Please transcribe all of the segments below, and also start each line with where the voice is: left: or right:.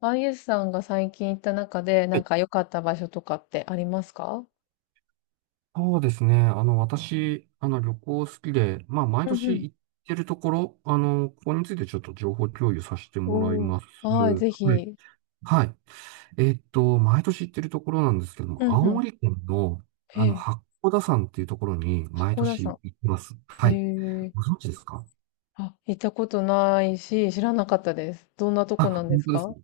left: あゆさんが最近行った中で、
right: は
left: なん
right: い
left: か良かった場所とかってありますか？
right: そうですね。私、旅行好きで、毎
left: うんう
right: 年
left: ん。
right: 行ってるところ、ここについてちょっと情報共有させてもらい
left: おー。
right: ます。
left: はい、ぜ
right: はい。
left: ひ。
right: はい。毎年行ってるところなんですけど
left: う
right: も、
left: ん
right: 青
left: う
right: 森県の、
left: ん。へえ、
right: 八甲田山っていうところに毎
left: 箱田さ
right: 年行って
left: ん。
right: ます。はい。
left: へえ。
right: ご存知ですか？
left: あ、行ったことないし、知らなかったです。どんなと
right: あ、
left: こなんで
right: 本
left: す
right: 当です
left: か？
right: か？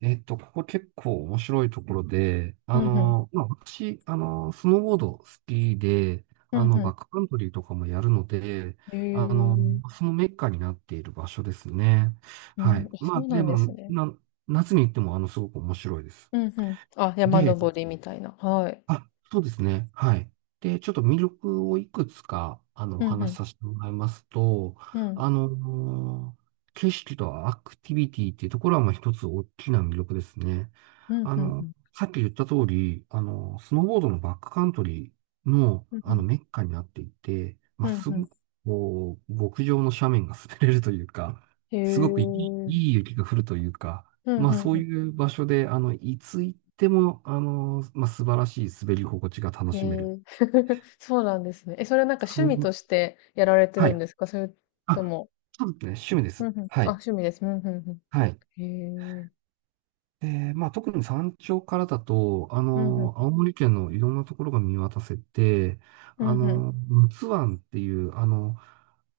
right: ここ結構面白いところで、
left: うんう
right: 私、スノーボード好きで、
left: うんうん。ん。
right: バックカントリーとかもやるので、
left: へ
right: あの、
left: え。
right: そのメッカになっている場所ですね。
left: う
right: は
left: ん、
right: い。
left: あ、
right: ま
left: そ
right: あ、
left: うな
right: で
left: んです
right: も、
left: ね。
right: な、夏に行っても、すごく面白いです。
left: うんうん。あ、山
right: で、
left: 登りみたいな。はい。
right: あ、そうですね。はい。で、ちょっと魅力をいくつか、お
left: うんう
right: 話し
left: ん。
right: させてもらいますと、
left: うん。
right: あの景色とアクティビティっていうところは、まあ、一つ大きな魅力ですね。
left: うん
right: あ
left: うんう
right: の、
left: ん。
right: さっき言った通り、スノーボードのバックカントリーの、
left: うんうん。
right: メッカになっていて、ま
left: う
right: あ、
left: ん
right: すご
left: う
right: く、こう、極上の斜面が滑れるというか、
left: ん。
right: すごくいい、
left: へえ。
right: いい雪が降るというか、
left: うんう
right: ま
left: ん
right: あそう
left: うん。
right: いう場所で、いつ行っても、まあ素晴らしい滑り心地が楽
left: へ
right: しめる。
left: え、そうなんですね。え、それはなんか趣
right: そ
left: 味
right: う、
left: としてやられて
right: は
left: るん
right: い。
left: ですか？それと
right: あ、
left: も。
right: そうですね。趣味で
left: うん
right: す。
left: うん。
right: は
left: あ、
right: い。
left: 趣味です。うんうんう
right: はい。
left: ん。へえ。
right: で、まあ、特に山頂からだと、
left: うんうん。
right: 青森県のいろんなところが見渡せて、
left: う
right: あ
left: んうん。
right: の、陸奥湾っていう、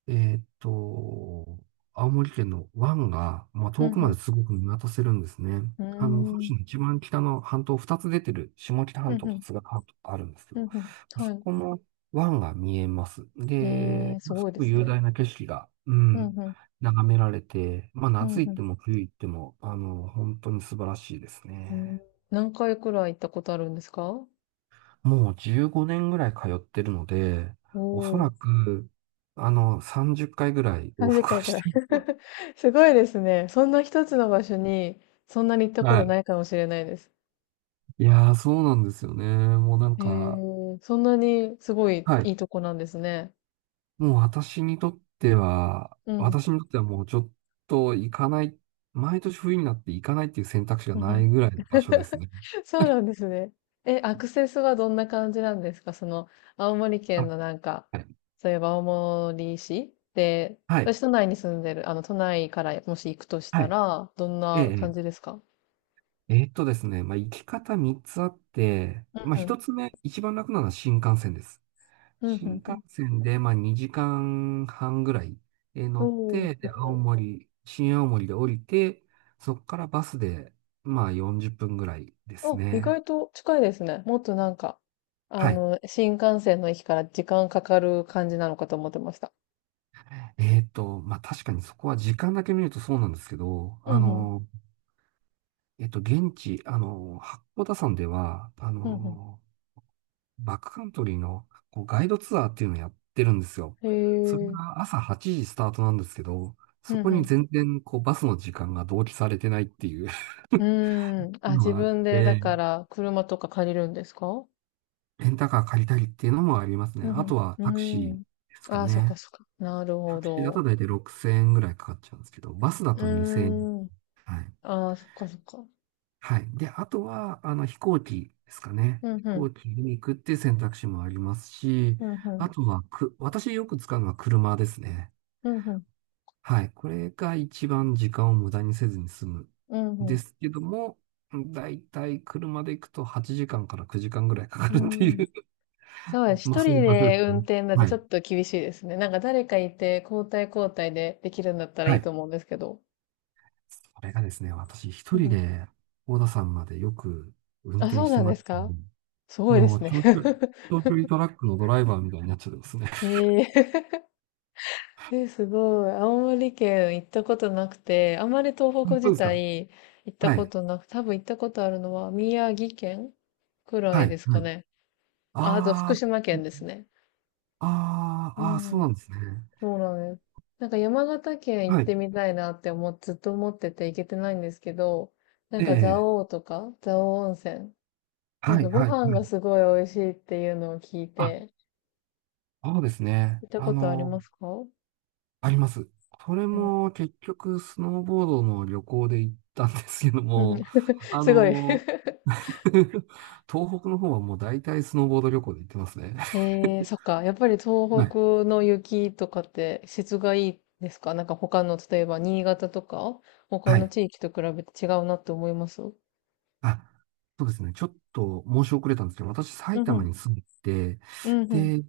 right: えーっと、青森県の湾が、まあ、
left: う
right: 遠くま
left: ん
right: ですごく見渡せるんですね。
left: う
right: 本
left: ん。うー
right: 州の
left: ん。
right: 一番北の半島、二つ出てる、下北
left: う
right: 半島
left: んう
right: と
left: ん。
right: 津軽半島があるんですけ
left: う
right: ど、
left: んうん。は
right: そ
left: い。
right: この湾が見えます。
left: へ
right: で、
left: え、す
right: す
left: ごいで
right: ごく
left: す
right: 雄
left: ね。
right: 大な景色が、う
left: う
right: ん、
left: んうん。
right: 眺められて、まあ
left: うん
right: 夏行
left: う
right: って
left: ん。
right: も冬行っても、本当に素晴らしいです
left: うん、
right: ね。
left: 何回くらい行ったことあるんですか？
right: もう15年ぐらい通ってるので、
left: お
right: おそ
left: お、
right: らく、30回ぐらい往
left: 30
right: 復は
left: 回くらい。
right: してる。
left: すごいですね。そんな一つの場所に、そんなに行っ たこ
right: は
left: と
right: い。
left: ないかもしれないです。
right: いやー、そうなんですよね。もうなん
left: へ
right: か、
left: え、そんなにすごい
right: はい。
left: いいとこなんですね。
right: もう私にとっては、
left: うん、
right: 私にとってはもうちょっと行かない、毎年冬になって行かないっていう選択肢が
left: うんう
right: な
left: ん
right: いぐらいの場所ですね。
left: そうなんですね。え、アクセスはどんな感じなんですか？その、青森
right: あ、
left: 県のなんか、
right: はい。
left: そういえば青森市で、
right: はい。
left: 私都内に住んでる、都内からもし行くとし
right: は
left: た
right: い。
left: ら、どん
right: ええ。
left: な感
right: え
left: じ
right: え。
left: ですか？
right: えーっとですね、まあ、行き方3つあって、
left: う
right: まあ、1
left: ん。
right: つ目、一番楽なのは新幹線です。
left: うん、う
right: 新
left: ん、う
right: 幹
left: ん。
right: 線で、まあ、2時間半ぐらい乗
left: お
right: っ
left: ー。
right: て、で、新青森で降りて、そこからバスで、まあ、40分ぐらいです
left: あ、意
right: ね。
left: 外と近いですね。もっとなんか、
right: はい。
left: 新幹線の駅から時間かかる感じなのかと思ってました。
right: まあ、確かにそこは時間だけ見るとそうなんですけど、
left: うん、うん、
right: 現地、八甲田山では、
left: うん、うん。
right: バックカントリーのこうガイドツアーっていうのをやってるんですよ。
left: へ
right: それ
left: え。
right: が朝8時スタートなんですけど、そ
left: う
right: こ
left: ん、う
right: に
left: ん、
right: 全然こうバスの時間が同期されてないっていう
left: うーん。あ、
right: の
left: 自
right: があっ
left: 分で、だ
right: て、
left: から、車とか借りるんですか？
right: レンタカー借りたりっていうのもありますね。
left: う
right: あ
left: ん
right: とは
left: う
right: タクシー
left: ん。うーん。
right: ですか
left: ああ、そっか
right: ね。
left: そっか。なる
right: タ
left: ほ
right: クシーだと
left: ど。
right: 大体6000円ぐらいかかっちゃうんですけど、バスだ
left: う
right: と2000円。
left: ーん。
right: はい。
left: ああ、そっかそっか。
right: はい。で、あとは、飛行機ですかね。
left: うん
right: 飛
left: うん。
right: 行機に行くっていう選択肢もありますし、
left: うんう
right: あ
left: ん。
right: とはく、私よく使うのは車ですね。
left: うんうん。
right: はい。これが一番時間を無駄にせずに済む。
left: うん
right: で
left: う
right: すけども、だいたい車で行くと8時間から9時間ぐらいかかるって
left: ん。うー
right: い
left: ん。
right: う
left: そうです。
right: まあ
left: 一
right: そうい
left: 人
right: う場所で
left: で
right: す
left: 運
right: ね。
left: 転だって
right: は
left: ち
right: い。
left: ょっと厳しいですね。なんか誰かいて交代交代でできるんだったらい
right: は
left: い
right: い。
left: と思うんですけど。
right: それがですね、私一
left: うん
right: 人
left: うん。
right: で大田山までよく運
left: あ、
right: 転
left: そう
right: して
left: なん
right: ま
left: で
right: す
left: す
right: の
left: か？
right: で。
left: すごいで
right: もう
left: すね。
right: 長距離トラックのドライバーみたいになっちゃってますね。
left: えええ、すごい。青森県行ったことなくて、あまり東北
right: そう
left: 自
right: ですか？
left: 体行った
right: は
left: こ
right: い。
left: となく、多分行ったことあるのは宮城県くら
right: は
left: い
right: い。
left: です
right: は
left: か
right: い。
left: ね。あ、あと
right: あ
left: 福島県で
right: ー
left: すね。う
right: あーそう
left: ん。
right: なんですね。
left: そうなんです。なんか山形県行
right: は
left: っ
right: い。
left: てみたいなって思っ、ずっと思ってて行けてないんですけど、なんか蔵
right: ええ。
left: 王とか、蔵王温泉。なん
right: は
left: か
right: い、
left: ご
right: はい、
left: 飯
right: は
left: が
right: い。
left: すごい美味しいっていうのを聞い
right: あ、
left: て、
right: そうですね。
left: 行ったことありますか？
right: あります。それ
left: でも、
right: も結局、スノーボードの旅行で行ったんですけど
left: うん。
right: も、あ
left: すごい。
right: の、東北の方はもう大体スノーボード旅行で行ってますね。
left: えー、そっか。やっぱり東
right: はい。
left: 北の雪とかって質がいいですか？なんか他の、例えば新潟とか、他
right: は
left: の
right: い。
left: 地域と比べて違うなって思います？うん、
right: あ、そうですね。ちょっと申し遅れたんですけど、私、
left: う
right: 埼玉
left: ん。
right: に住んでて、
left: うんうん。
right: で、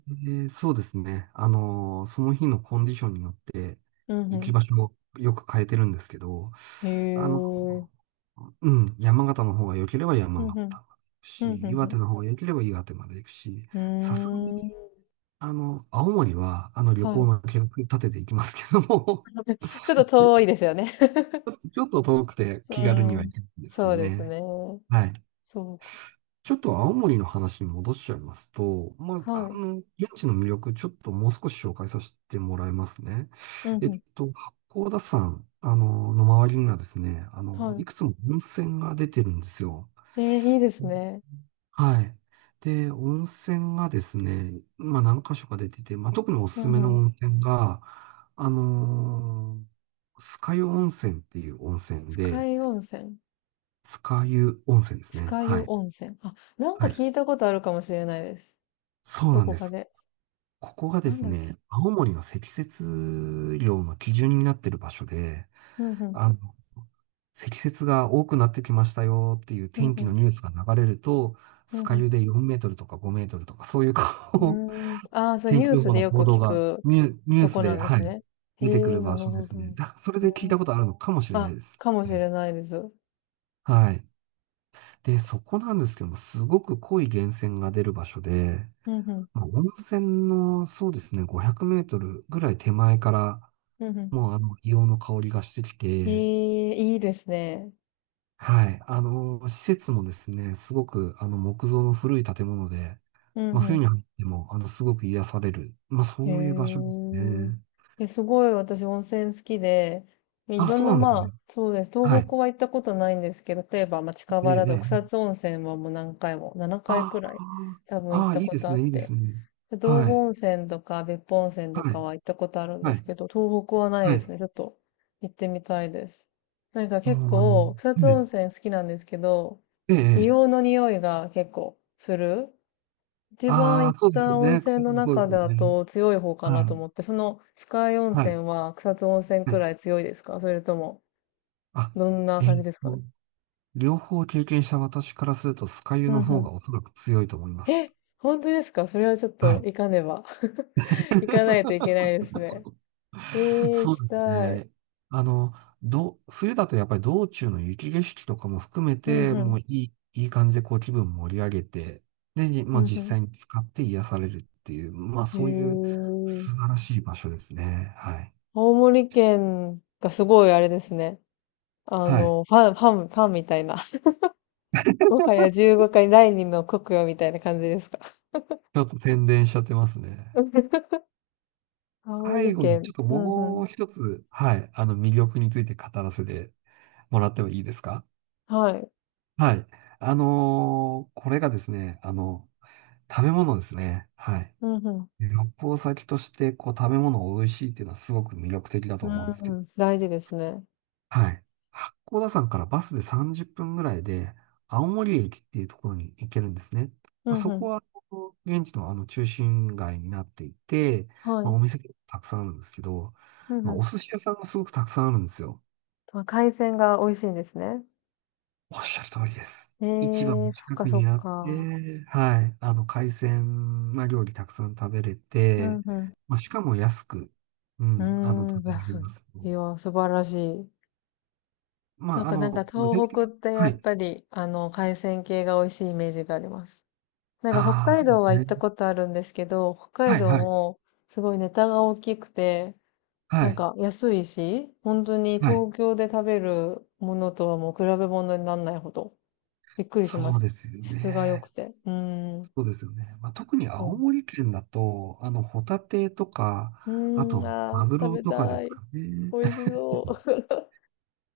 right: そうですね。その日のコンディションによって
left: うん
right: 行き
left: う
right: 場所をよく変えてるんですけど、
left: ん。
right: あの
left: へえ。
right: うん、山形の方が良ければ
left: う
right: 山形
left: んうん。
right: まで行く
left: うん
right: し、岩
left: う
right: 手
left: ん
right: の方が良ければ岩手まで行くし、
left: う
right: さすがに、
left: ん。うーん。
right: 青森は、旅
left: は
right: 行
left: い。
right: の計画立てていきますけども
left: ちょっと
right: でち
left: 遠いですよね。
right: ょっと ちょっと遠くて
left: う
right: 気軽には
left: ん。
right: 行けないんですけ
left: そ
right: ど
left: うです
right: ね。
left: ね。
right: はい。
left: そうか。
right: ちょっと青森の話に戻しちゃいますと、
left: はい。
right: 現地の魅力、ちょっともう少し紹介させてもらいますね。
left: うんうん。
right: 八甲田山、の周りにはですね、い
left: は
right: くつも温泉が出てるんですよ。
left: い。えー、いいですね。
right: はい。で、温泉がですね、まあ何箇所か出てて、まあ特におす
left: う
right: す
left: ん
right: めの
left: うん。
right: 温泉が、あの酸ヶ湯温泉っていう温泉
left: 酸ヶ
right: で、
left: 湯温泉。
right: 酸ヶ湯温泉です
left: 酸
right: ね。
left: ヶ
right: は
left: 湯
right: い。
left: 温泉。あ、なんか
right: はい。
left: 聞いたことあるかもしれないです。
right: そう
left: ど
right: なん
left: こ
right: で
left: か
right: す。
left: で。
right: ここがで
left: なん
right: す
left: だっけ。
right: ね、青森の積雪量の基準になってる場所で、
left: うんうん。
right: あの、積雪が多くなってきましたよっていう
left: うん
right: 天
left: う
right: 気
left: ん。
right: のニュースが流れると、
left: うん
right: 酸ヶ
left: う
right: 湯で4メートルとか5メートルとか、そういう
left: ん。
right: こう
left: うーん。ああ、そう、
right: 天
left: ニュ
right: 気
left: ー
right: 予
left: ス
right: 報
left: で
right: の
left: よ
right: 報
left: く
right: 道
left: 聞
right: が
left: く
right: ニュー
left: と
right: ス
left: こな
right: で、
left: んで
right: は
left: す
right: い、
left: ね。へ
right: 出てく
left: え、
right: る
left: なる
right: 場所で
left: ほ
right: す
left: ど。う
right: ね。
left: ん、
right: だ、それで聞いたことあるのかもしれな
left: あ、
right: いです。
left: かもし
right: はい。
left: れないです。うん、
right: はい。で、そこなんですけども、すごく濃い源泉が出る場所で、
left: うん
right: まあ、温泉の、そうですね、500メートルぐらい手前から、
left: うん。うん。
right: もうあの、硫黄の香りがしてき
left: へ
right: て、
left: え、いいですね。
right: はい。施設もですね、すごく、木造の古い建物で、
left: う
right: ま
left: ん
right: あ、
left: う
right: 冬
left: ん。
right: に入っても、すごく癒される。まあ、そ
left: へ
right: ういう場所です
left: え。
right: ね。
left: え、すごい私温泉好きで、い
right: あ、
left: ろん
right: そ
left: な
right: うなんです
left: ま
right: ね。
left: あ、そうです。
right: は
left: 東
right: い。
left: 北は行ったことないんですけど、例えば、まあ、近
right: ええ、
left: 場だ
right: え
left: と草
right: え。
left: 津温泉はもう何回も、7回く
right: あ
left: らい多分行
right: あ
left: っ
right: あ、
left: たことあっ
right: いいで
left: て。
right: すね。
left: で、道
right: は
left: 後
right: い、
left: 温泉とか別府温泉
right: は
left: とか
right: い、
left: は行ったことあるんで
right: は
left: す
right: い、
left: けど、東北はない
right: は
left: で
right: い。
left: すね。ちょっと行ってみたいです。なんか
right: あああ
left: 結
right: の、
left: 構、草
right: う
left: 津温
right: ん、
left: 泉好きなんですけど、
right: ええ、ええ。
left: 硫黄の匂いが結構する一番
right: ああ、
left: 行っ
right: そうですよ
left: た温
right: ね。
left: 泉の
right: そうで
left: 中
right: すよ
left: だ
right: ね。
left: と強い方かな
right: は
left: と
right: い、
left: 思って、そのスカイ温
right: は
left: 泉
right: い、
left: は草津温泉
right: は
left: くら
right: い。
left: い強いですか？それとも、
right: あ、
left: どんな感
right: え
left: じ
right: っ
left: ですかね？
right: と、両方経験した私からすると、酸ヶ湯
left: う
right: の
left: んう
right: 方
left: ん。
right: がおそらく強いと思います。
left: え、本当ですか？それはちょっ
right: は
left: と
right: い。
left: 行かねば。行かないといけ ないですね。え ー、行
right: そう
left: き
right: です
left: たい。
right: ね。あの、冬だとやっぱり道中の雪景色とかも含め
left: うん
right: て、
left: う
right: も
left: ん。
right: ういい感じでこう気分盛り上げて、で、
left: う
right: まあ、
left: ん
right: 実
left: うん。
right: 際に使って癒されるっていう、まあそういう
left: へ
right: 素
left: ー。
right: 晴らしい場所ですね。はい。
left: 青森県がすごいあれですね。
right: はい。
left: ファン、ファン、ファンみたいな。もはや15回第2の国よみたいな感じですか？
right: ちょっと宣伝しちゃってますね。
left: 香
right: 最
left: り
right: 後に
left: 券。
right: ちょっと
left: うんうん。
right: もう一つ、はい、あの魅力について語らせてもらってもいいですか？
left: はい。
right: はい。これがですね、食べ物ですね。はい。
left: うんうん。
right: 旅行先として、こう、食べ物を美味しいっていうのはすごく魅力的だと
left: う
right: 思
left: ん
right: うんですけど。
left: うん。大事ですね。
right: はい。八甲田山からバスで30分ぐらいで、青森駅っていうところに行けるんですね。
left: う
right: まあ、
left: ん
right: そ
left: う
right: こ
left: ん。
right: は、こう現地のあの中心街になっていて、
left: は
right: まあ、
left: い。
right: お店がたくさんあるんですけど、
left: うん
right: ま
left: う
right: あ、お
left: ん。
right: 寿司屋さんがすごくたくさんあるんですよ。
left: まあ、海鮮が美味しいんですね。
right: おっしゃる通りです。
left: え
right: 市場の
left: え、そっ
right: 近
left: か
right: く
left: そっ
right: にあっ
left: か。
right: て、はい、海鮮、まあ、料理たくさん食べれ
left: う
right: て、
left: んう
right: まあ、しかも安く、うん、
left: ん。
right: 食
left: うーん、
right: べられ
left: 安
right: ます。
left: い。いや、素晴らしい。
right: ま
left: そう
right: あ、あ
left: か、なんか
right: の、具体
left: 東
right: 的
left: 北っ
right: な、
left: てや
right: は
left: っ
right: い。
left: ぱり、海鮮系が美味しいイメージがあります。なんか北
right: ああ、
left: 海
right: そうで
left: 道
right: す
left: は行った
right: ね。
left: ことあるんですけど、北海
right: はい、
left: 道
right: はい、
left: もすごいネタが大きくて、
right: は
left: なん
right: い、
left: か安いし、本当に
right: はい。
left: 東京で食べるものとはもう比べ物にならないほど、びっくりしま
right: そ
left: し
right: う
left: た。
right: ですよ
left: 質が良く
right: ね。
left: て。うーん、
right: そうですよね。まあ、特に青
left: そ
right: 森県だと、ホタテと
left: う。
right: か、あ
left: うー
right: と、
left: ん、あー、
right: マグ
left: 食
right: ロ
left: べ
right: とかで
left: た
right: す
left: い。
right: かね。
left: 美味し そう。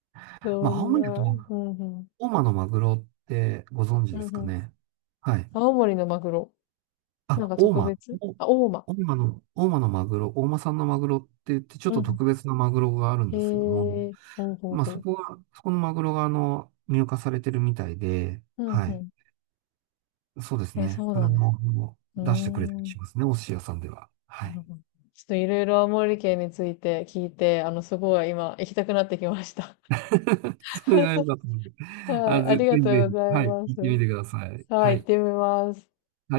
right: ま
left: そ
right: あ、青
left: んな、
right: 森
left: う
right: だと、
left: んうん、
right: 大間のマグロってご存知
left: うん
right: です
left: う
right: か
left: ん。
right: ね？はい。
left: 青森のマグロ。なん
right: あ、
left: か
right: 大
left: 特
right: 間。
left: 別、
right: お
left: あ、大間。
right: 大間のマグロ、大間産のマグロって言って、ちょっ
left: うん
right: と
left: う
right: 特別なマグロがあるん
left: ん。
right: ですけども、
left: へえ、ほうほうほ
right: そこのマグロが入荷されてるみたいで、
left: う。うん
right: は
left: う
right: い。
left: ん。
right: そうです
left: え、
right: ね。
left: そう
right: それ
left: なんです。
right: も、あの
left: うー
right: 出してくれたり
left: ん。
right: しますね、お寿司屋さんでは。は
left: な
right: い。
left: るほど。ちょっといろいろ青森県について聞いて、すごい今行きたくなってきました。
right: それが良 かったので、
left: は
right: あ、
left: い、あ
right: ぜ
left: りが
right: ひぜ
left: とうござ
right: ひ、
left: い
right: はい、
left: ま
right: 行っ
left: す。
right: てみてください。
left: は
right: は
left: い、行っ
right: い。
left: てみます。